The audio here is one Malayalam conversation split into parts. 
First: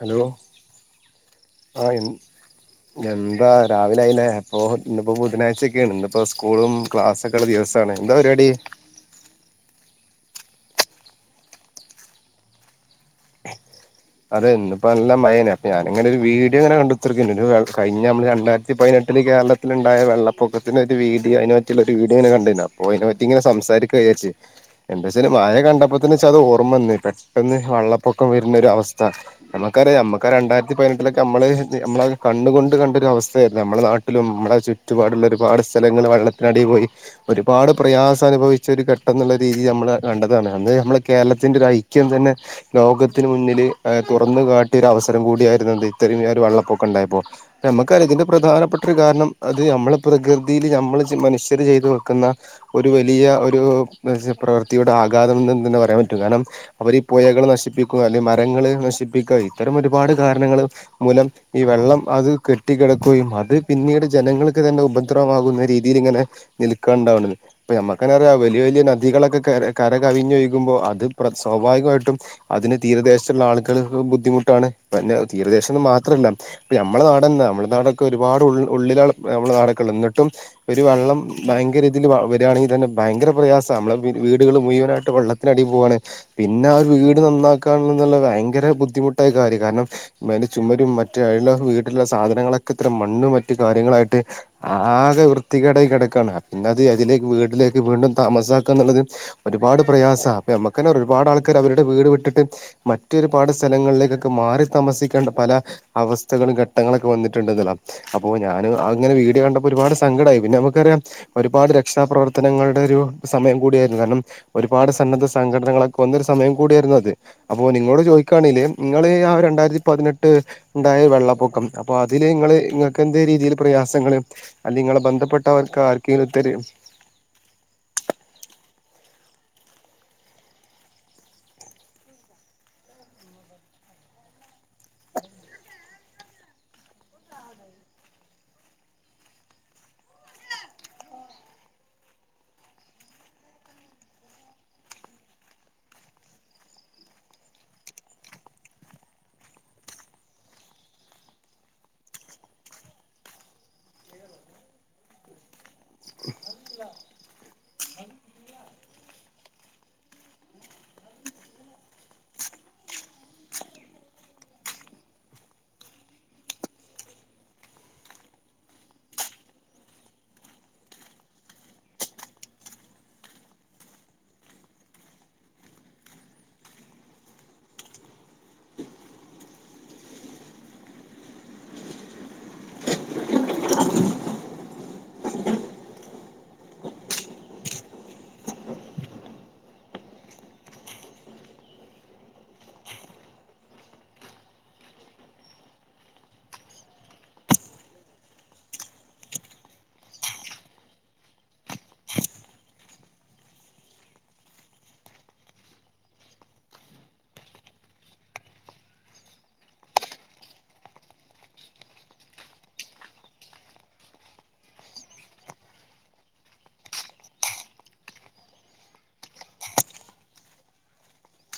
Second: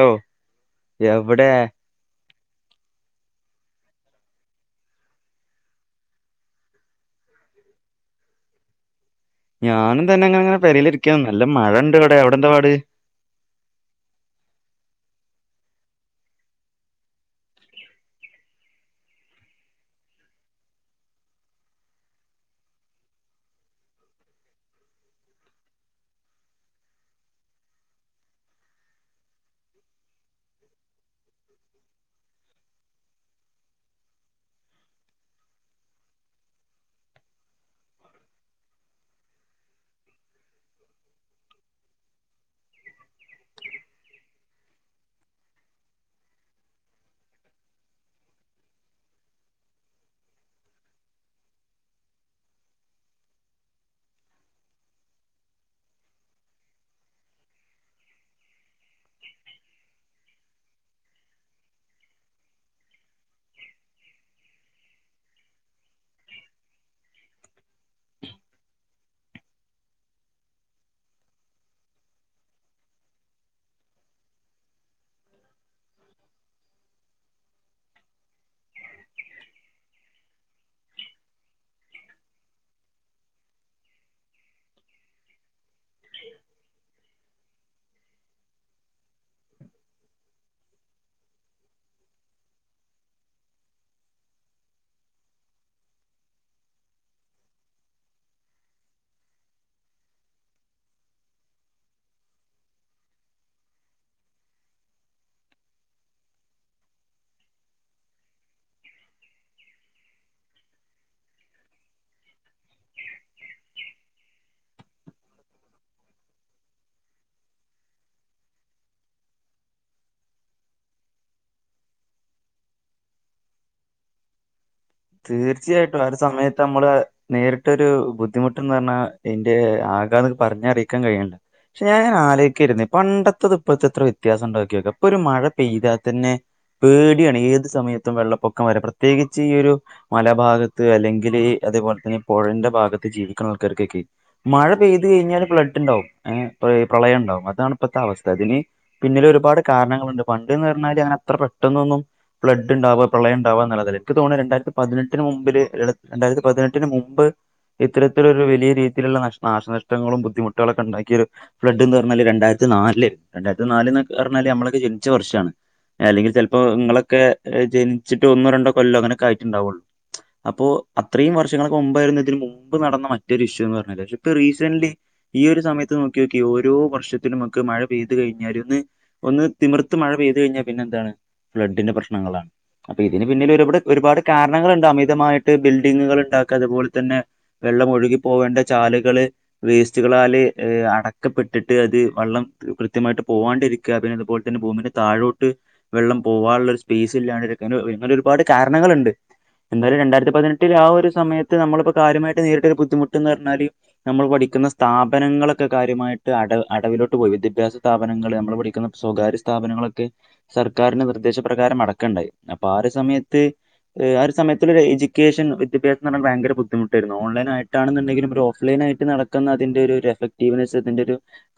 ഹലോ എവിടെ ആഹ് എന്താ രാവിലെയായിലെ അപ്പൊ ഇന്ന് ബുധനാഴ്ചക്കെയാണ് ഇന്നിപ്പോ സ്കൂളും ക്ലാസ്സൊക്കെ ഉള്ള ദിവസമാണ് എന്താ പരിപാടി ഞാനും തന്നെ അങ്ങനെങ്ങനെ പേരെലിരിക്ക നല്ല മഴ ഉണ്ട് ഇവിടെ അവിടെ എന്താ പാട് അത് തന്നെ ഇപ്പോ [unintelligible] ഞാനിങ്ങനെ ഒരു വീഡിയോ ഇങ്ങനെ കണ്ടുത്തിരിക്ക കഴിഞ്ഞ നമ്മള് രണ്ടായിരത്തി പതിനെട്ടില് കേരള ൽ ഉണ്ടായ വെള്ളപ്പൊക്കത്തിന്റെ ഒരു വീഡിയോ അതിന പറ്റിയുള്ള ഒരു വീഡിയോനെ കണ്ടിനു അപ്പോ അതിനെ പറ്റിങ്ങനെ സംസാരിക്കാന്ന് വിചാരിച് എന്താ വെച്ചാല് മഴ കണ്ടപ്പോത്തിന് വെച്ചാ അത് ഓർമ്മ വന്ന് പെട്ടെന്ന് വെള്ളപ്പൊക്കം വരുന്ന ഒരു അവസ്ഥ നമ്മുക്കറിയാം നമ്മുക്ക്‌ ആ രണ്ടായിരത്തി പതിനെട്ടിലൊക്കെ നമ്മള് നമ്മള് കണ്ണ് കൊണ്ട് കണ്ടൊരു അവസ്ഥയായിരുന്നു നമ്മുടെ നാട്ടിലും നമ്മളെ ച്ചു ചറ്റുപാടുള്ള ഒരുപാട് സ്ഥലങ്ങൾ വെള്ളത്തിനടിയിൽ പോയി ഒരുപാട് പ്രയാസം അനുഭവിച്ച ഒരു ഘട്ടം എന്നുള്ള രീതി നമ്മൾ കണ്ടതാണ് അത് നമ്മുടെ കേരളത്തിന്റെ ഒരു ഐക്യം തന്നെ ലോകത്തിന് മുന്നില് തുറന്ന കാട്ടിയ ഒരു അവസരം കൂടിയായിരുന്നു അത് ഇത്രയും ഒരു വെള്ളപ്പൊക്കം ഉണ്ടായപ്പോ നമ്മുക്കറിയാം ഇതിന്റെ പ്രധാനപ്പെട്ട ഒരു കാരണം അത് നമ്മള് പ്രകൃതിയിൽ നമ്മള് മനുഷ്യര് ചെയ്ത് വെക്കുന്ന ഒരു വലിയ ഒരു പ്രവൃത്തിയുടെ ആഘാതം എന്ന് തന്നെ പറയാൻ പറ്റും കാരണം അവര് ഈ പുഴകൾ നശിപ്പിക്കുക അല്ലെങ്കിൽ മരങ്ങള് നശിപ്പിക്കുക ഇത്തരം ഒരുപാട് കാരണങ്ങള് മൂലം ഈ വെള്ളം അത് കെട്ടി കിടക്കുകയും അത് പിന്നീട് ജനങ്ങൾക്ക് തന്നെ ഉപദ്രവമാകുന്ന രീതിയിൽ ഇങ്ങനെ നിൽക്കാണ്ടാവണ് ഇപ്പ നമ്മുക്ക് തന്നെ അറിയാം വലിയ വലിയ നദികളൊക്കെ ക കര കവിഞ്ഞ് ഒഴുകുമ്പോൾ അത് സ്വാഭാവികമായിട്ടും അതിന് തീരദേശത്തുള്ള ആളുകൾക്ക് ബുദ്ധിമുട്ടാണ് പിന്നെ തീരദേശന്ന് മാത്രല്ല നമ്മള നാട് തന്നെ നമ്മുടെ നാടൊക്കെ ഒരുപാട് ഉ ഉള്ളിലാണ് നമ്മുടെ നാടൊക്കെ ഉള്ള എന്നിട്ടും ഒരു വെള്ളം ഭയങ്കര രീതിയിൽ വരുവാണെങ്കിൽ തന്നെ ഭയങ്കര പ്രയാസ നമ്മളെ വീടുകൾ മുഴുവനായിട്ട് വെള്ളത്തി ത്തിടി പോവാണ് പിന്നെ ആ ഒരു വീട് നന്നാക്കാൻ എന്നുള്ള ഭയങ്കര ബുദ്ധിമുട്ടായ കാര്യ കാരണം മറ്റേ ചുമരും മറ്റേ [unintelligible] വീട്ടിലുള്ള സാധനങ്ങളൊക്കെ ഇത്ര മണ്ണും മറ്റു കാര്യങ്ങളായിട്ട് ആകെ വൃത്തികേട കിടക്കാണ് പിന്നെ അത് അതിലേക്ക് വീട്ടിലേക്ക് വീണ്ടും താമസാക്ക എന്നുള്ളത് ഒരുപാട് പ്രയാസ അപ്പ നമ്മക്ക് തന്നെ ഒരുപാട് ആൾക്കാർ അവരുടെ വീട് വിട്ടിട്ട് മറ്റരുപാട് സ്ഥലങ്ങളിലേക്കൊക്കെ മാറി താമസിക്കേണ്ട പല അവസ്ഥകളും ഘട്ടങ്ങളൊക്കെ വന്നിട്ടുണ്ട്ന്ന്ള്ളതാ അപ്പൊ ഞാൻ അങ്ങനെ വീട് കണ്ടപ്പോ ഒരുപാട് സങ്കടയി പിന്നെ നമുക്കറിയാം ഒരുപാട് രക്ഷാപ്രവർത്തനങ്ങളുടെ ഒരു സമയം കൂടിയായിരുന്നു കാരണം ഒരുപാട് സന്നദ്ധ സംഘടനകളൊക്കെ ഒന്നൊരു സമയം കൂടിയായിരുന്നു അത് അപ്പോ നിങ്ങളോട് ചോദിക്കുകയാണെല് നിങ്ങള് ആ രണ്ടായിരത്തി പതിനെട്ട് ഇണ്ടായ വെള്ളപ്പൊക്കം അപ്പൊ അതില് നിങ്ങള് നിങ്ങക്ക് എന്തേരീതിയിൽ പ്രയാസങ്ങള് അല്ല നികളെ ബന്ധപ്പെട്ടവർക്ക് ആർക്കെങ്കിലും ഇത്ര നേരിട്ടരു ബുദ്ധിമുട്ട്ന്ന് പർണ എന്റെ ആഘാതം പറഞ്ഞ അറിയിക്കാൻ കഴിയ പക്ഷെ ഞാ അലോയിക്കായിരുന്നു പണ്ടത്തത് ഇപ്പഴത്തെ എത്ര വ്യത്യാസം ഉണ്ടോക്കിയോക്കെ ഇപ്പൊ മഴ പെയ്താൽ തന്നെ പേടിയാണ് ഏത് സമയത്തും വെള്ളപ്പൊക്കം വര പ്രത്യേകിച്ച് ഈ ഒരു മല ഭാഗത്ത് അല്ലെങ്കിൽ അതേപോലെ തന്നെ പുഴന്റെ ഭാഗത്ത് ജീവിക്കുന്ന ആൾക്കാർക്കൊക്കെ മഴ പെയ്തു കഴിഞ്ഞാല് ഫ്ലഡ് ഉണ്ടാവും ഏ പ്രളയം ഉണ്ടാവും അതാണ് ഇപ്പഴത്തെ അവസ്ഥ ഇതിന് പിന്നില് ഒരുപാട് കാരണങ്ങള്ണ്ട് പണ്ട്ന്ന് പറഞ്ഞാല് അത്ര പെട്ടെന്നൊന്നും ഫ്ലഡ് ഇണ്ടാവ പ്രളയ ഉണ്ടാവാന്ന്ള്ളത് എനിക്ക് തൊണെ രണ്ടായിരത്തി പതിനെട്ടിന് മുമ്പില് രണ്ടായിരത്തി പതിനെട്ടിന് മുമ്പ് ഇത്തരത്തിലൊരു വലിയ രീതിയിലുള്ള നഷ്ട നാശനഷ്ടങ്ങളും ബുദ്ധിമുട്ടുകളോക്കെ ഉണ്ടാക്കിയൊരു ഫ്ലഡ് എന്ന് പറഞ്ഞാല് രണ്ടായിരത്തി നാല് രണ്ടായിരത്തി നാലല്ക്കെ പറഞ്ഞാല് നമ്മളൊക്കെ ജനിച്ച വർഷാണ് അല്ലെങ്കി ചിലപ്പോ ഇങ്ങളൊക്കെ ജനിച്ചിട്ട് ഒന്നും രണ്ടോ കൊല്ലോ അങ്ങനൊക്കെ ആയിട്ടുണ്ടാവുള്ളൂ അപ്പോ അത്രയും വർഷങ്ളൊക്കെ മുമ്പായിരുന്നതിന് മുമ്പ് നടന്ന മറ്റൊരു ഇഷ്യു എന്ന് പറഞ്ഞ പക്ഷെ ഇപ്പ റീസെന്റ്ലി ഈയരു സമയത്ത് നോക്കി നോക്കി ഓരോ വർഷത്തിലനും നമുക്ക് മഴ പെയ്ത് കഴിഞ്ഞാല ഒന്ന് ഒന്ന് തിമർത്ത് മഴ പെയ്തു കഴിഞ്ഞാ പിന്നെ എന്താണ് ഫ്ലഡിന്റെ പ്രശ്നങ്ങളാണ് അപ്പൊ ഇതിന് പിന്നിൽ ഒരുപാട് ഒരുപാട് കാരണങ്ങുണ്ട് അമിതമായിട്ട് ബിൽഡിങ്ങുകൾ ഉണ്ടാക്ക അതുപോലെ തന്നെ വെള്ളം ഒഴുകി പോകേണ്ട ചാലുകള് വേസ്റ്റുകളാല് അടക്കപ്പെട്ടിട്ട് അത് വെള്ളം കൃത്യമായിട്ട് പോവാണ്ടിരിക്കും ക്കാതെ തുപോലെ തെ ഭൂമിന്റെ താഴോട്ട് വെള്ളം പോകാനുള്ള ഒരു സ്പേസ് ഇല്ലാണ്ട്ന അങ്ങനെ ഒരുപാട് കാരണങ്ങള്ണ്ട് എന്തായാലും രണ്ടായിരത്തി പതിനെട്ടില ആ ഒരു സമയത്ത് നമ്മളിപ്പോ കാര്യമായി നേരിട്ടൊ ഒരു ബുദ്ധിമുട്ട് എന്ന് പറഞ്ഞാല് നമ്മൾ പഠിക്കുന്ന സ്ഥാപനങ്ങളൊക്കെ കാര്യമായിട്ട് അട അടവിലോട്ട് പോയി വിദ്യാഭ്യാസ സ്ഥാപനങ്ങള് നമ്മൾ പഠിക്കുന്ന സ്വകാര്യ സ്ഥാപനങ്ങളൊക്കെ സർക്കാരിന്റെ നിർദ്ദേശപ്രകാരം അടക്കണ്ടായി അപ്പൊ ആ ഒരു സമയത്ത് ആ ഒരു സയൊ ഒരു എഡ്യക്കേഷൻ വിദ്യാഭ്യാസം പറാൻ ഭയങ്ക ബദ്ധിമുട്ടായിരുന്നു ഓലൈനായിയിട്ടണെന്നുണ്ടെങ്കും അവര് ഓഫ്ലൈനായിട്ട് നട പക്കുന്ന അതിന്റെ ഒരു എഫക്ടീവ്നെസ് അതിന്റെ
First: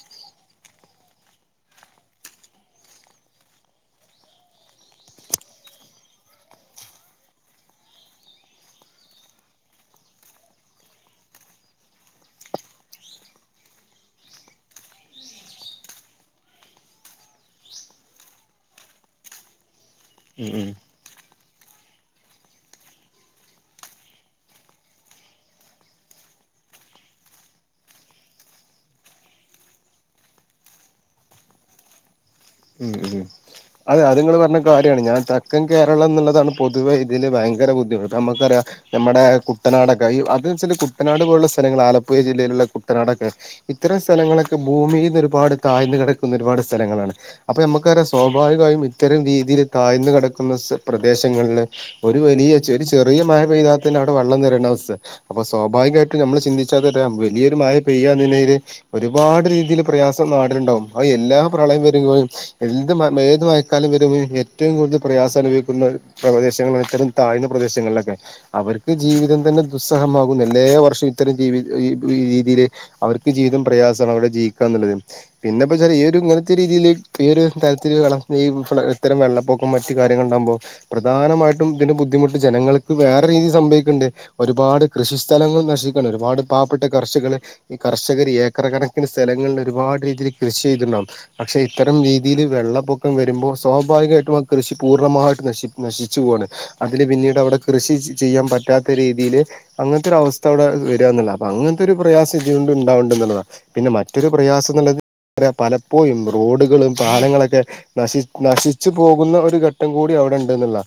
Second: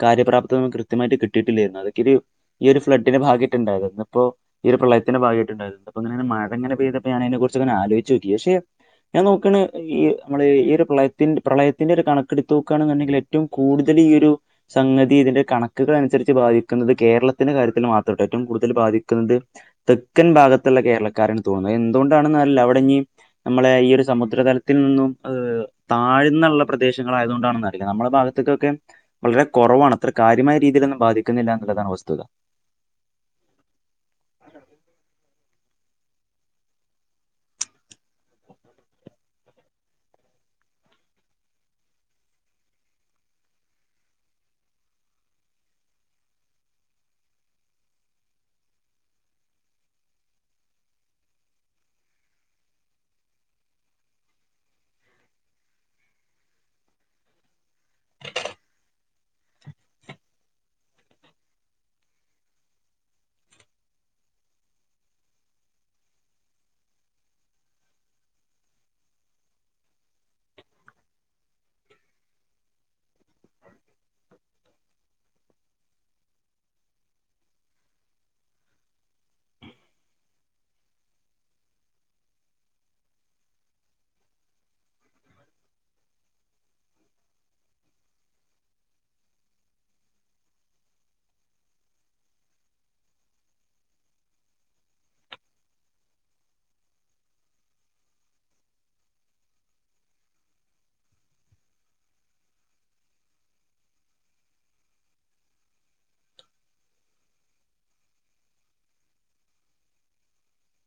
കാര്പ്രാപ്തം കൃത്യമായിട്ട് കട്ടയിട്ടില്ലായിരുന്നു അതൊക്കൊ ഒരു ഈ ഒരു ഫ്ളഡിന്റൊഗമായിട്ടുണ്ടായി ഇപ്പോ ഈ ഒരു പ്രളയത്തിൻറെഭാഗയിട്ട് ഭാഗമായിട്ടുണ്ട് അങ്ങനെ മഴ ഇങ്ങനെ പെയ്തപ്പോ അപ്പം ഞാൻ അയിനെക്കുറിച്ച് ആലോചിച്ചുനോക്കി പക്ഷേ ഞാൻ നോക്കണ് ഈ നമ്മള് ഈ ഒരു പ്രളയത്തി പ്രളയത്തിന്റെ ഒരു കണക്കെടുത്ത് നോക്കുകയാണെന്നുണ്ടെങ്കില് ഏറ്റവും കൂടുതൽ ഈ ഒരു സംഗതി ഇതിന്റെ കണക്കുകൾ അനുസരിച്ച് ബാധിക്കുന്നത് കേരളത്തിന്റെ കാര്യത്തിൽ മാത്രല്ല ഏറ്റവും കൂടുതൽ ബാധിക്കുന്നത് തെക്കൻ ഭാഗത്തുള്ള കേരളക്കാരാണ് തോന്നുന്നത് എന്തുകൊണ്ടാണന്നറില്ല അവിടെ ഇനി നമ്മളെ ഈ ഒരു സമുദ്ര തലത്തിൽ നിന്നും താഴ്ന്നുള്ള പ്രദേശങ്ങളയതുകണ്ടാണെന്ന് അറിയിാം നമ്മളുടെ ഭാഗത്തേക്കൊക്കെ വളരെ കുറവാണ് അത്ര കാര്യമായ രീതിയിലൊന്നും ബാധിക്കുന്നില്ല എന്നുള്ളതാണ് വസ്തുത ഉം ഉം അതെ അത്ങ്ങൾ പറഞ്ഞ കാര്യാണ് ഞാൻ തെക്കൻ കേരളം എന്നുള്ളതാണ് പൊതുവ ഇതിന് ഭയങ്കര ബുദ്ധിമുട്ട് നമുക്ക ഞമ്മടെ കുട്ടനാടക്കെ ഈ അത് ച്ചാല് കുട്ടനാട് പോലുള്ള സ്ഥലങ്ങള് ആലപ്പുയ ജില്ലയിലുള്ള കുട്ടനാടൊക്കെ ഇത്തരം സ്ഥലങ്ങളൊക്കെ ഭൂമീന്നൊരുപാട് താഴ്ന്ന് കെടക്കുന്ന ഒരുപാട് സ്ഥലങ്ങളാണ് അപ്പൊ ഞമ്മക്കറിയ സ്വാഭാവികമായും ഇത്തരം രീതീല് താഴ്ന്ന് കെടക്കുന്ന സ് പ്രദേശങ്ങളില് ഒരു വലിയ ച് ഒരു ചെറിയ മയ പെയ്താൽ തന്നെ അവിടെ വെള്ളം നിറയുന്ന അവസ്ഥ അപ്പൊ സ്വാഭാവികായിട്ടും അമ്മള് ചിന്തിച്ചാ വലിയൊരു മയ പെയ്യാ [unintelligible] ഒരുപാട് രീതീല് പ്രയാസം നാടിലുണ്ടാവും അ എല്ലാ പ്രളയം വരുകയും എന്ത് മ ഏതു മയക്കാലം വരുമ്പോഴും ഏറ്റവും കൂടല് പ്രയാസം അനുഭവിക്കുന്നത് പ്രദേശങ്ങള് ഇത്തരം താഴ്ന്ന പ്രദേശങ്ങളിലൊക്കെ അവർക്ക് ജീവിതം തന്നെ ദുസ്സഹമാകുന്നു എല്ലേ വർഷം ഇത്തരം ജീവി ഈ രീതീല് അവർക്ക് ജീതം പ്രയാസാണ് അവിടെ ജീവിക്കാന്ന്ള്ളത് പിന്നെപ്പ [unintelligible] ഒരു ഇങ്ങനത്തെ രീതീല് ഈ ഒരു തരലത്തില് വെള്ളം ഇത്തരം വെള്ളപ്പൊക്ക മറ്റ് കാര്യങ്ങള്ണ്ടാവുമ്പോ പ്രധാനമായിട്ടും ഇതിന്റെ ബുദ്ധിമുട്ട് ജനങ്ങൾക്ക് വേറെ രീതിയിൽ സംഭവിക്കണ്ടേ ഒരുപാട് കൃഷി സ്ഥലങ്ങൾ നശിക്കണ് ഒരുപാട് പാവപ്പെട്ട കർഷകള് ഈ കർഷകര് ഏക്കറ് കണക്കിന് സ്ഥലങ്ങളിൽ ഒരുപാട് രീതിയിൽ കൃഷി ചെയ്തിണ്ടാവും പക്ഷെ ഇത്തരം രീതീല് വെള്ളപ്പൊക്കം വരുമ്പോ സ്വാഭാവികായിട്ടും ആ കൃഷി പൂർണ്ണമായിട്ട് നശി നശിച്ചു പോയാണ് അതില് പിന്നീടവിടെ കൃഷി ചെയ്യാൻ പറ്റാത്ത രീതിയില് അങ്ങത്തെരവസ്ഥ അവിടെ വരാന്നൊള്ള അപ്പൊ അങ്ങനത്തൊരു പ്രയാസം ഇതുകൊണ്ട് ഉണ്ടാവണ്ടെന്നൊള്ളതാണ് പിന്നെ മറ്റൊരു പ്രയാസന്നൊള്ള പലപ്പോഴും റോഡുകളും പാലങ്ങളൊക്കെ നശി നശിച്ചു പോകുന്ന ഒരു ഘട്ടം കൂടി അവിടെണ്ടെന്നുള്ള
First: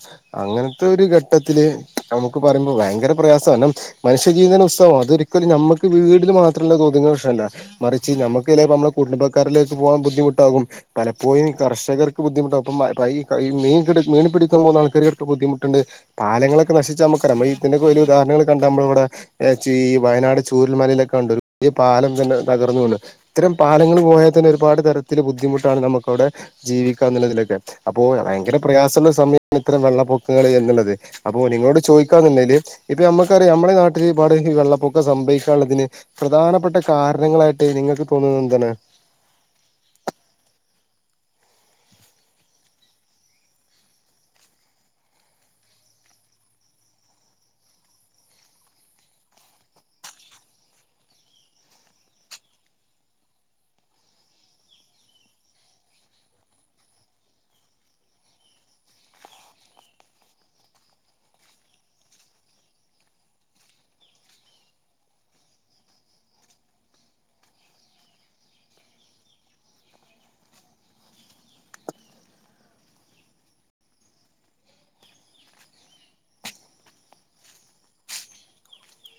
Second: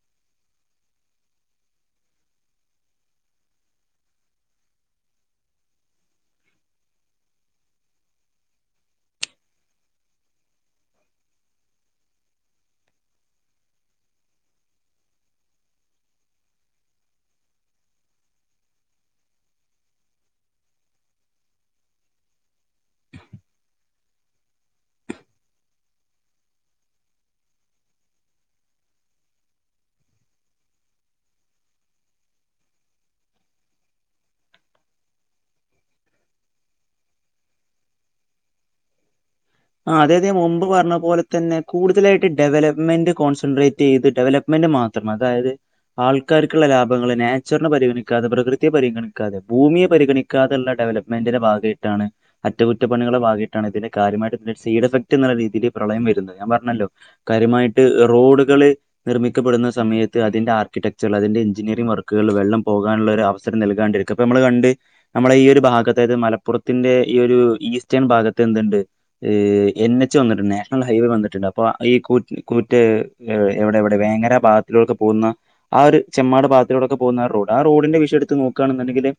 അങ്ങനത്തെ ഒര് ഘട്ടത്തില് നമുക്ക് പറയുമ്പോ ഭയങ്കര പ്രയാസാനും മനുഷ്യജീവതന് [unintelligible] അതൊരിക്കലും ഞമ്മുക്ക് വീടില് മാത്രല്ല തൊതുങ്ങുന്ന പ്രശ്നമല്ല മറിച്ച് നമുക്ക് നമ്മളെ കുടുംബക്കാരിലേക്ക് പോവാൻ ബുദ്ധിമുട്ടാകും പലപ്പോഴും ഈ കർഷകർക്ക് ബുദ്ധിമുട്ടാവു പ്പംമ പ്പയീ മീൻ പിടി മീനെ പിടിക്കാൻ പോന്ന ആൾക്കാര്ക്ക് ബുദ്ധിമുട്ടുണ്ട് പാലങ്ങളൊക്കെ നശിച്ചാമുക്കറിയ നമ്മളീതിന്റെക്കൊരുഹരണങ്ങള് കണ്ടമ്മളിവിടെ ഏച്ചീവയനാട് ചൂരൽ മലയിലൊക്കെ ഉണ്ടരുപുതിയ പാലം തന്നെ തകർന്നു വീണ് ഇത്തരം പാലങ്ങള് പോയാ തന്നെ ഒരുപാട് തരത്തില് ബുദ്ധിമുട്ടാണ് നമുക്കവിടെ ജീവിക്കാന്നുള്ളതിലൊക്കെ അപ്പോ ഭയങ്കര പ്രയാസള്ള സമയമാണ് ഇത്രം വെള്ളപ്പൊക്കങ്ങള് എന്ന്ള്ളത് അപ്പൊ നിങ്ങളോട് ചോദിക്കാന്നുണ്ടേല് ഇപ്പൊ ഞമ്മക്കറിയാം അമ്മളെ നാട്ടിലൊരുപാട് ഈ വെള്ളപ്പൊക്കം സംഭവിക്കാള്ളതിന് പ്രധാനപ്പെട്ട കാരണങ്ങളായിട്ട് നിങ്ങക്ക് തോന്നുന്നന്താണ് ആഹ് അതെതെ മുമ്പ് പറഞ്ഞപോലെത്തന്നെ കൂടുതലായിട്ട് ഡെവലപ്മെന്റ് കോൺസെൻട്രേറ്റ് ചെയ്ത് ഡെവലപ്പ് മെന്റ് മാത്രം അതായത് ആൾക്കാര്ക്കുള്ള ലാഭങ്ങള് നാച്ചുറനെ പരിഗണിക്കാതെ പ്രകൃതിയെ പരിഗണിക്കാതെ ഭൂമിയെ പരിഗണി ക്കാതെള്ള ഡെവലപ്മെന്റിന്റെ ഭാഗേയിട്ടാണ് അറ്റകുറ്റപ്പണികളെ ഭാഗേയിട്ടാണ് ഇതിന്റെ കാര്യമായിട്ട് സൈഡ് എഫക്റ്റ് എന്നുള്ള രീതില് പ്രളയം വരുന്നത് ഞാൻ പറഞ്ഞല്ലോ കാര്യമായിട്ട് റോഡുകള് നിർമ്മിക്കപ്പെടുന്ന സമയത്ത് അതിന്റെ ആർക്കിടെക്ച്ചറൽ അതിന്റെ എഞ്ചിനീയറിംഗ് വർക്ക്കള് വെള്ളം പോകാള്ളൊരു അവസരം നൽകാണ്ടിരിക്ക ക്കപ്പമ്മള് കണ്ട് നമ്മളെ ഈയൊരു ഭാഗത്തായത് മലപ്പുറത്തിന്റെ ഈയൊരു ഈസ്റ്റേൺ ഭാഗത്തെന്ത്ണ്ട് എന്നെച്ച് വന്നിട്ടുണ്ട് നാഷണൽ ഹൈവേ വന്നിട്ടുണ്ട് അപ്പൊ ഈ കൂ കൂറ്റ് എവിടെയെവിടെ വേങ്ങര ഭാഗത്തിലൂടൊക്കെ പോകുന്ന ആ ഒരു ചെമ്മാട് ഭാഗത്തിലൂടൊക്കെ പോകുന്ന ആ റോഡ് ആ റോഡിന്റെ വിഷയെടുത്ത് നോക്കാണെന്നുണ്ടെങ്കില്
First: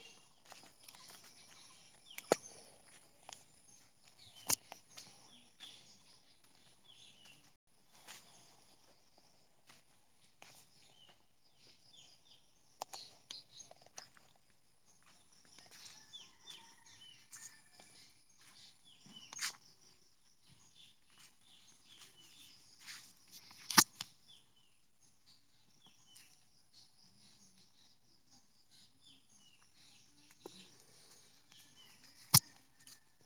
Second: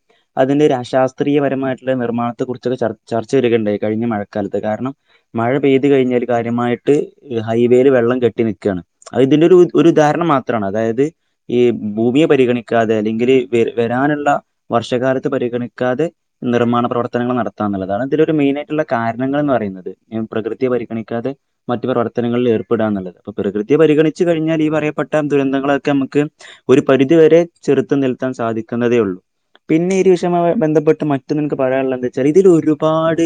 അതിന്റെ ഒര് അശാസ്ത്രീയപരമായിട്ടുള്ള നിർമ്മാണത്തെ കുറിച്ചൊക്കെ ചർ ചർച്ച വരികയുണ്ടായി കഴിഞ്ഞ മഴക്കാലത്ത് കാരണം മഴ പെയ്ത് കഴിഞ്ഞാല് കാര്യമായിട്ട് ഹൈവേയില് വെള്ളം കെട്ടി നിക്കാണ് അത് ഇതിന്റെ ഒരു ഒരു ഉദാഹരണം മാത്രാണ് അതായത് ഈ ഭൂമിയെ പരിഗണിക്കാതെ അല്ലെങ്കില് വെര് വെരാനുള്ള വർഷകാലത്തെ പരിഗണിക്കാതെ നിർമ്മാണ പ്രവർത്തനങ്ങള് നടത്താന്ന്ള്ളതാണ് ഇതിലൊരു മെയിനായിട്ടുള്ള കാരണങ്ങള്ന്ന് പറയുന്നത് ഞാൻ പ്രകൃതിയെ പരിഗണിക്കാതെ മറ്റു പ്രവർത്തനങ്ങളിൽ ഏർപ്പെടാന്നുള്ളത് അപ്പൊ പ്രകൃതിയെ പരിഗണിച്ചു കഴിഞ്ഞാൽ ഈ പറയപ്പെട്ട ദുരന്തങ്ങളൊക്കെ അമ്മക്ക് ഒരു പരിധിവരെ ചെറുത്ത് നിൽത്താൻ സാധിക്കുന്നതേയൂള്ളൂ പിന്നെ ഈ ഒരു വിഷയമായി ബന്ധപ്പെട്ട് മറ്റൊന്ന് എനക്ക് പറയാനുള്ളതെന്താച്ചാല് ഇതിലൊരുപാട്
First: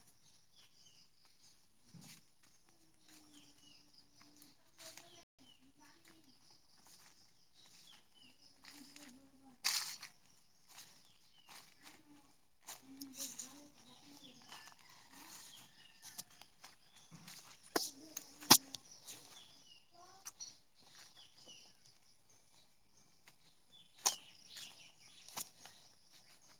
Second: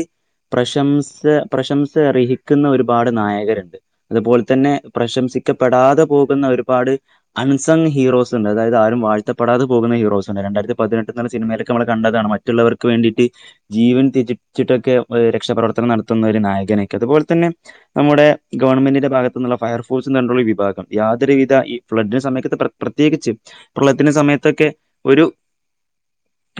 പ്രശംസ പ്രശംസയർഹിക്കുന്ന ഒരുപാട് നായകര്ണ്ട് അതുപോൽത്തന്നെ പ്രശംസിക്കപ്പെടാതെ പോകുന്ന ഒരുപാട് അൺസങ് ഹീറോസ്ണ്ട് അതായത് ആരും വാഴ്ത്തപ്പെടാതെ പോകുന്ന ഹീറോസ്ണ്ട് രണ്ടായിത്തി പതിനെട്ട് എന്നുള്ള സിനിമയിലൊക്കെ നമ്മള് കണ്ടതാണ് മ മറ്റുള്ളവർക്ക് വേണ്ടിട്ട് ജീവൻ ത്യജിച്ചിട്ടൊക്കെ രക്ഷാപ്രവർത്തന നട ത്ത്ന്നൊരു നായകനൊക്കെ അതുപോൽത്തന്നെ നമ്മുടെ ഗവൺമെന്റിന്റെ ഭാഗത്ത്ന്ന്ള്ള ഫയർഫോഴ്സ്ന്നർഞ്ഞിട്ടുള്ള വിഭാഗം യാതൊരു വിധ ഈ ഫ്ലഡിന്റെ സയക്കത്ത് പ്ര പ്രത്യേകിച്ചും പ്രളയത്തിന്റെ സമയത്തൊക്കെ ഒരു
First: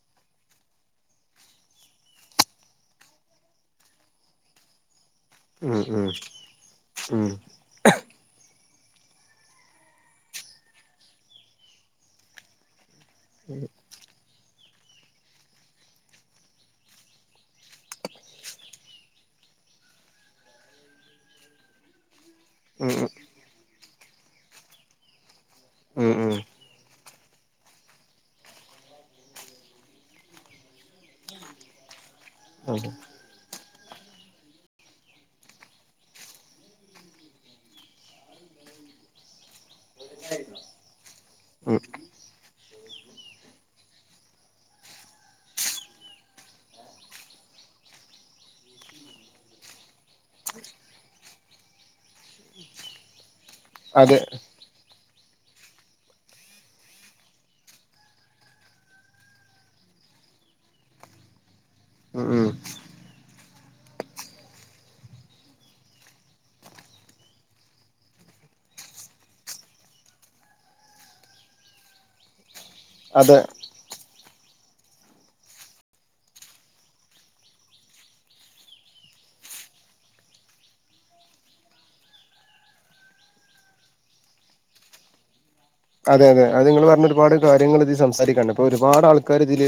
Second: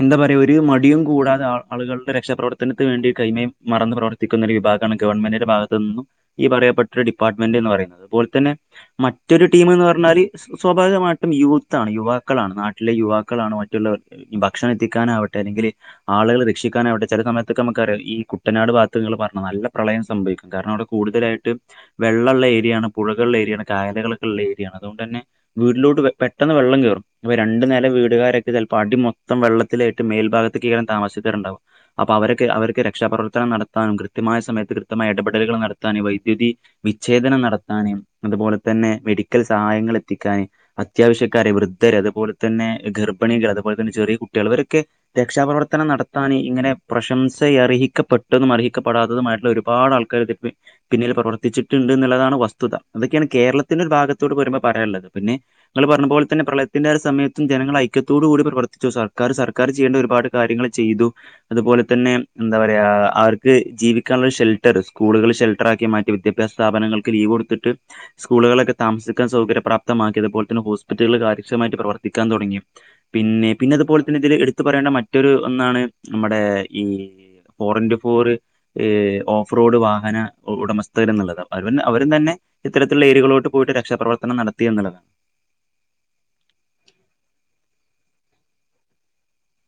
എന്താ പറയാ ഒരു മടിയും കൂടാതെ ആ ആളുകളുടെ രക്ഷാപ്രവർത്തനത്തിനുവേണ്ടി കൈമെയ് മറന്ന് പ്രവർ ത്തിക്കുന്ന ഒരു വിഭാഗാണ് ഗവൺമെന്റിന്റെ ഉം ഭാഗത്ത്നിന്നും ഈ പറയപ്പെട്ട ഒരു ഉം ഡിപ്പാർട്ട്മെന്റ് എന്ന് പറയുന്നത് അത്പോൽത്തന്നെ മറ്റൊരു ടീമ്ന്ന് പറഞ്ഞാല് സ്വാഭാവികമായിട്ടും യൂത്താണ് യുവാക്കളാണ് നാട്ടിലെ യുവാക്കളാണ് മറ്റുള്ളവർക്ക്‌ ഈ ഭക്ഷണം എത്തിക്കാനാവട്ടെ അല്ലെങ്കില് ആള്കളെ രക്ഷിക്കാനാവട്ടെ ചെല സമയത്തൊക്കമ്മക്കറിയാ ഈ കുട്ടനാട് ഭാ ത്ത് ഇങ്ങള് പർണം നല്ല പ്രളയം സംഭവിക്കും കാരണം അവിടെ കൂടുതലായിട്ട് വെള്ളള്ള ഏരിയാണ് ഉം പുഴകള് ള്ള ഏരിയാണ് കായല്കള്ക്കെള്ള ഏരിയാണ് അതോണ്ടെന്നെ വീട്ടിലോട്ട് വേ ഉം ഉം പെട്ടെന്ന് വെള്ളം കേറും അപ്പൊ രണ്ടുനെല വീടുകാരൊക്കെ ചെൽപ്പൊ അടിമൊത്തം വെള്ളത്തിലായിട്ട് മേൽഭാഗത്ത്ക്കേക്കാരം താമസിച്ച്ട്ടെര്ണ്ടാവാ അപ്പൊ അവരൊക്കെ ഉം അവര്ക്കെ രക്ഷാപ്രവർത്തനം നടത്താനും കൃത്യമായ സമയത്ത് കൃത്യമായ ഇടപെടലുകൾ നടത്താനും ഈ വൈദ്യുതി വിച്ഛേദനം നടത്താന് അതുപോലെത്തന്നെ മെഡിക്കൽ സഹായങ്ങൾ എത്തിക്കാന് അത്യാവശ്യക്കാര്, ഉം ഉം വൃദ്ധര് അതുപോലെത്തന്നെ ഗർഭിണികൾ, അതുപോലെത്തന്നെ ചെറിയ കുട്ട്യാള് ഇവരൊക്കെ രക്ഷാപ്രവർത്തനം നടത്താന് ഇങ്ങനെ പ്രശംസയർഹിക്കപ്പെ ട്ടതും അർഹിക്കപ്പെടാത്തതുമായിട്ടുള്ള ഒരുപാട് ആൾക്കാര്ണ്ട് പ്പെ പിന്നില് പ്രവർത്തിച്ചിട്ട്ണ്ട്ന്ന്ള്ളതാണ് വസ്തുത അതൊക്കെയാണ് കേരളത്തിന്റെ ഒരു അതെ ഭാഗത്തോട്ട് വരുമ്പോപറയാള്ളത് പിന്നെ ങ്ങൾ പറഞ്ഞ പോലെത്തന്നെ പ്രളയത്തിന്റെരു സമയത്തും ജനങ്ങൾ ഐക്യത്തോടുകൂടി പ്രവർത്തിച്ചു സർക്കർ സർക്കാർ ചെയ്യേണ്ട ഒരുപാട് കാര്യങ്ങൾ ചെയ്തു അതുപോലെത്തന്നെ ഉം ഉം എന്താ പറയാ ആർക്ക് ജീവിക്കാനുള്ള ഷെൽട്ടർ സ്കൂളുകൾ ഷെൽട്ടറാക്കി മാറ്റി വിദ്യാഭ്യാസ സ്ഥാപനങ്ങൾക്ക് ലീവ് കൊട്ത്തിട്ട് സ്കൂളുകളൊക്കെ താമസിക്കാൻ സൗകര്യ പ്രാപ്മാക്കിയതുപോലെ തന്നെ ഹോസ്പിറ്റലുകൾ കാര്യക്ഷമായിട്ട് പ്രവർത്തിക്കാൻ തൊടങ്ങി അതെ പിന്നെ പിന്നെ അതുപോലെ തന്നെ ഇതിൽ എടുത്ത പറയേണ്ട മറ്റൊരു ഒന്നാണ് നമ്മടെ ഈ ഫോറന്റു ഫോറ് ഓഫ് റോഡ് വാഹന ഉടമസ്ഥകര്ന്ന്ള്ളത് അപ്പ അവ അവരും തന്നെ ഇത്തരത്തിലുള്ള ഏരിയകളോട്ട് പോയിട്ട് രക്ഷാപ്രവർത്തനം നടത്തിയെന്ന്ള്ളതാണ് അതെ അതെ അത് ഇങ്ങൾ പറഞ്ഞ ഒരുപാട് കാര്യങ്ങൾ ഇതീ സംസാരിക്കാണ്ണ്ട് അപ്പൊ ഒരുപാട് ആൾക്കാര് ഇതില്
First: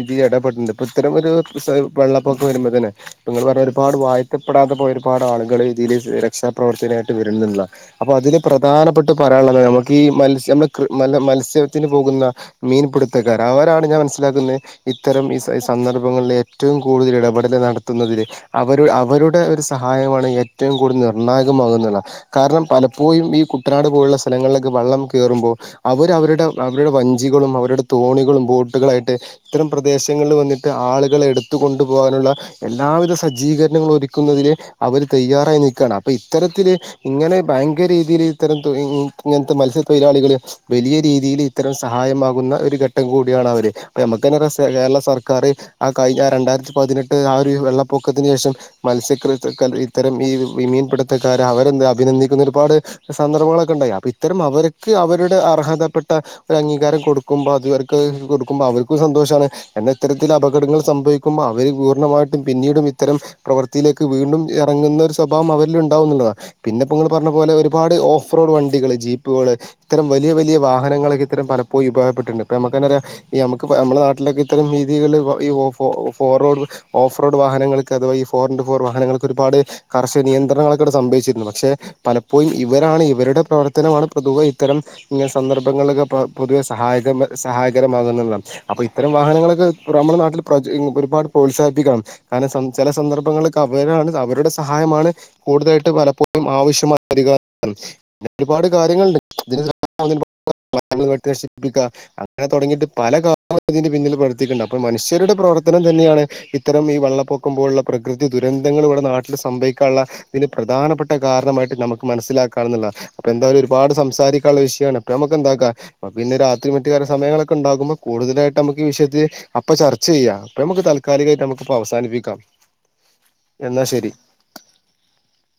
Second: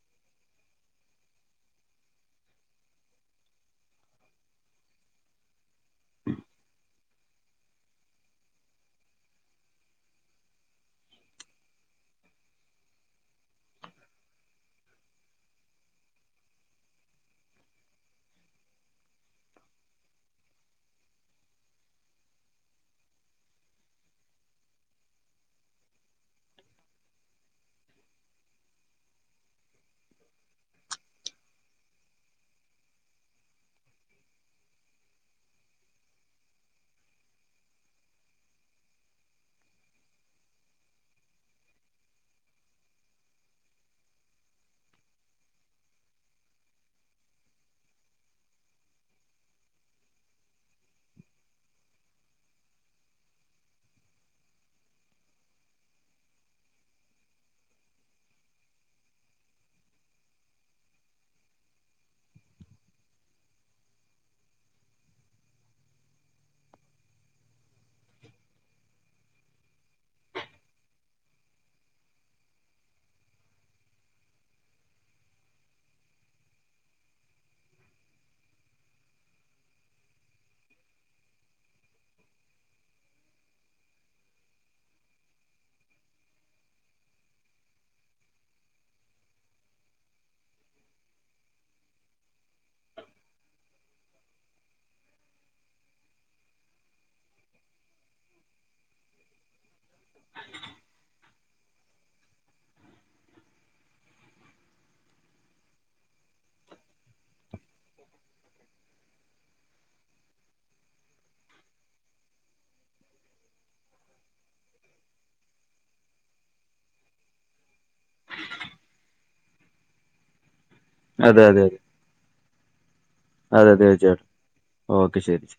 ഇതി ഇടപെട്ണ്ട് പ്പൊ ഇത്തരം ഒരു സ വെള്ളപ്പൊക്കം വരുമ്പെത്തിന് പ്പങ്ങൾ പറഞ്ഞ ഒരുപാട് വായിത്തപ്പെടാതെ പോയ ഒരുപാട് ആളുകൾ ഇതില് രക്ഷാപ്രവർത്തനായിട്ട് വെര്ന്ന്ള്ളാ അപ്പൊ അതില് പ്രധാനപ്പെട്ട് പറയാള്ളത് ഞമ്മക്കീ മത്സ്യ നമ്മള് കൃ മ മത്സ്യത്തിന് പോകുന്ന മീൻപിടുത്തക്കാര് അവരാണ് ഞാൻ മനസ്സിലാക്ക്‌ന്നേ ഇത്തരം ഈ സന്ദർഭങ്ങൾള് ഏറ്റവും കൂടുതൽ ഇടപെടൽ നടത്തുന്നതിന് അവരു അവരുടെ ഒരു സഹായമാണ് ഏറ്റവും കൂടുതൽ നിർണ്ണായകമാക്ന്ന്ള്ളാ കാരണം പലപ്പോഴും ഈ കുട്ടനാട് പോലുള്ള സ്ഥലങ്ങളിലൊക്കെ വള്ളം കേറുമ്പോ അവര് അവരുടെ അവരുടെ വഞ്ചികളും അവരുടെ തോണികളും ബോട്ടുകളായിട്ട് ഇത്തരം പ്രദേശങ്ങൾള് വന്നിട്ട് ആളുകളെ എട്ത്ത്കൊണ്ടു പോകാനുള്ള എല്ലാവിധ സജ്ജീകരണങ്ങളും ഒരുക്കുന്നതില് അവര് തെയ്യാറായി നിക്കാണ് അപ്പൊ ഇത്തരത്തില് ഇങ്ങനെ ഭയങ്കര രീതിയിൽ ഇത്തരം തൊഴി ഇങ്ങനത്തെ മത്സ്യത്തൊഴിലാളികള് വലിയ രീതിയിൽ ഇത്തരം സഹായമാകുന്ന ഒരു ഘട്ടം കൂടിയാണ് അവര് അപ്പ നമ്മുക്ക് തന്നെ [unintelligible] കേരള സർക്കാർ ആ കഴിഞ്ഞ രണ്ടായിരത്തി പതിനെട്ട് ആ ഒരു വെള്ളപ്പൊക്കത്തിന് ശേഷം മത്സ്യകൃത് ഇത്തരം ഈ വിമീൻപിടുത്തക്കാരെ അവരെന്താ അഭിനന്ദിക്കുന്ന ഒരുപാട് സന്ദർഭങ്ങളൊക്കെ ഉണ്ടായി അപ്പൊ ഇത്തരം അവർക്ക് അവരുടെ അർഹതപ്പെട്ട ഒരു അംഗീകാരം കൊടുക്കുമ്പോ അതുവർക്ക് കൊടുക്കുമ്പോ അവർക്കും സന്തോഷാണ് എന്ന ഇത്തരത്തിൽ അപകടങ്ങൾ സംഭവിക്കുമ്പോൾ അവര് പൂർണ്ണമായിട്ടും പിന്നീടും ഇത്തരം പ്രവൃത്തിയിലേക്ക് വീണ്ടും എറങ്ങുന്ന ഒരു സ്വഭാവം അവരില്ണ്ടാവുന്നുള്ളതാണ് പിന്നെ ഇപ്പോ നിങ്ങൾ പറഞ്ഞ പോലെ ഒരുപാട് ഓഫ് റോഡ് വണ്ടികള് ജീപ്പുകള് ഇത്തരം വലിയ വലിയ വാഹനങ്ങളൊക്ക ഇത്തരം പലപ്പോഴും പ്രയോഗപ്പെട്ടിട്ടുണ്ട് ഇപ്പ നമുക്കന്നറിയാ ഈ നമുക്ക് നമ്മുടെ നാട്ടിലൊക്കെ ഇത്തരം രീതികള് ഈ ഫോ ഫോറോർവ് ഓഫ് റോഡ് വാഹനങ്ങൾക്ക് അഥവാ ഫോർ ഇന്ടു ഫോർ വാഹനങ്ങൾക്ക് ഒരുപാട് കർഷക നിയന്ത്രണങ്ങളോക്കെ ഇവിടെ സംഭവിച്ചിരുന്നു പക്ഷെ പലപ്പോഴും ഇവരാണ് ഇവരുടെ പ്രവർത്തനമാണ് പൊതുവെയും ഇത്തരം ങ്ങനെ സന്ദർഭങ്ങളൊക്കെ പൊതുവെ സഹായക സഹായകരമാകുന്നുള്ളതാണ് അപ്പൊ ഇത്തരം വാഹനങ്ങളൊക്കെ പ്ര നമ്മുടെ നാട്ടിൽ പ്ര ഒരുപാട് പ്രോത്സാഹിപ്പിക്കാണ് കാരണം സം ചെല സന്ദർഭങ്ങള്ക് അവരാണ് അവരുടെ സഹായമാണ് കൂടുതലായിട്ട് പലപ്പോഴും ആവശ്യമായി വരിക [unintelligible] പിന്നെ ഒരുപാട് കാര്യങ്ങള്ണ്ട് ഇതിന് [unintelligible] ബിക അങ്ങനെ തുടങ്ങിയിട്ട് പല [unintelligible] ഇതിന്റെ പിന്നിൽ പ്രർത്തിക്കണ്ട് അപ്പോൾ മനുഷ്യരുടെ പ്രവർത്തനം തന്നെയാണ് ഇത്തരം ഈ വെള്ളപ്പൊക്കം പോലുള്ള പ്രകൃതി ദുരന്തങ്ങൾ ഇവിടെ നാട്ടിൽ സംഭവിക്കാനുള്ള ഇതിന് പ്രധാനപ്പെട്ട കാരണമായിട്ട് നമുക്ക് മനസ്സിലാക്കാന്നുള്ളതാണ് അപ്പൊ എന്തായാലും ഒരുപാട് സം സാരിക്കാള്ള വിഷയമാണ് നമുക്കെന്താക്ക അപ്പ പിന്നെ രാത്രി മറ്റ് കര്യ സമയങ്ങളൊക്കെ ഇണ്ടാകുമ്പോ കൂടുതലായിട്ട് നമുക്ക് ഈ വിഷയത്തില് അപ്പൊ ചർച്ച ചെയ്യാം അപ്പ നമുക്ക് അതെ താല്ക്കാലികമായിട്ട് അതെ നമുക്കിപ്പൊ അതെ അവസാനിപ്പിക്കാം അതെ എന്നാ ശരി തീർച്ചയായിട്ടും ഓക്കെ ശരി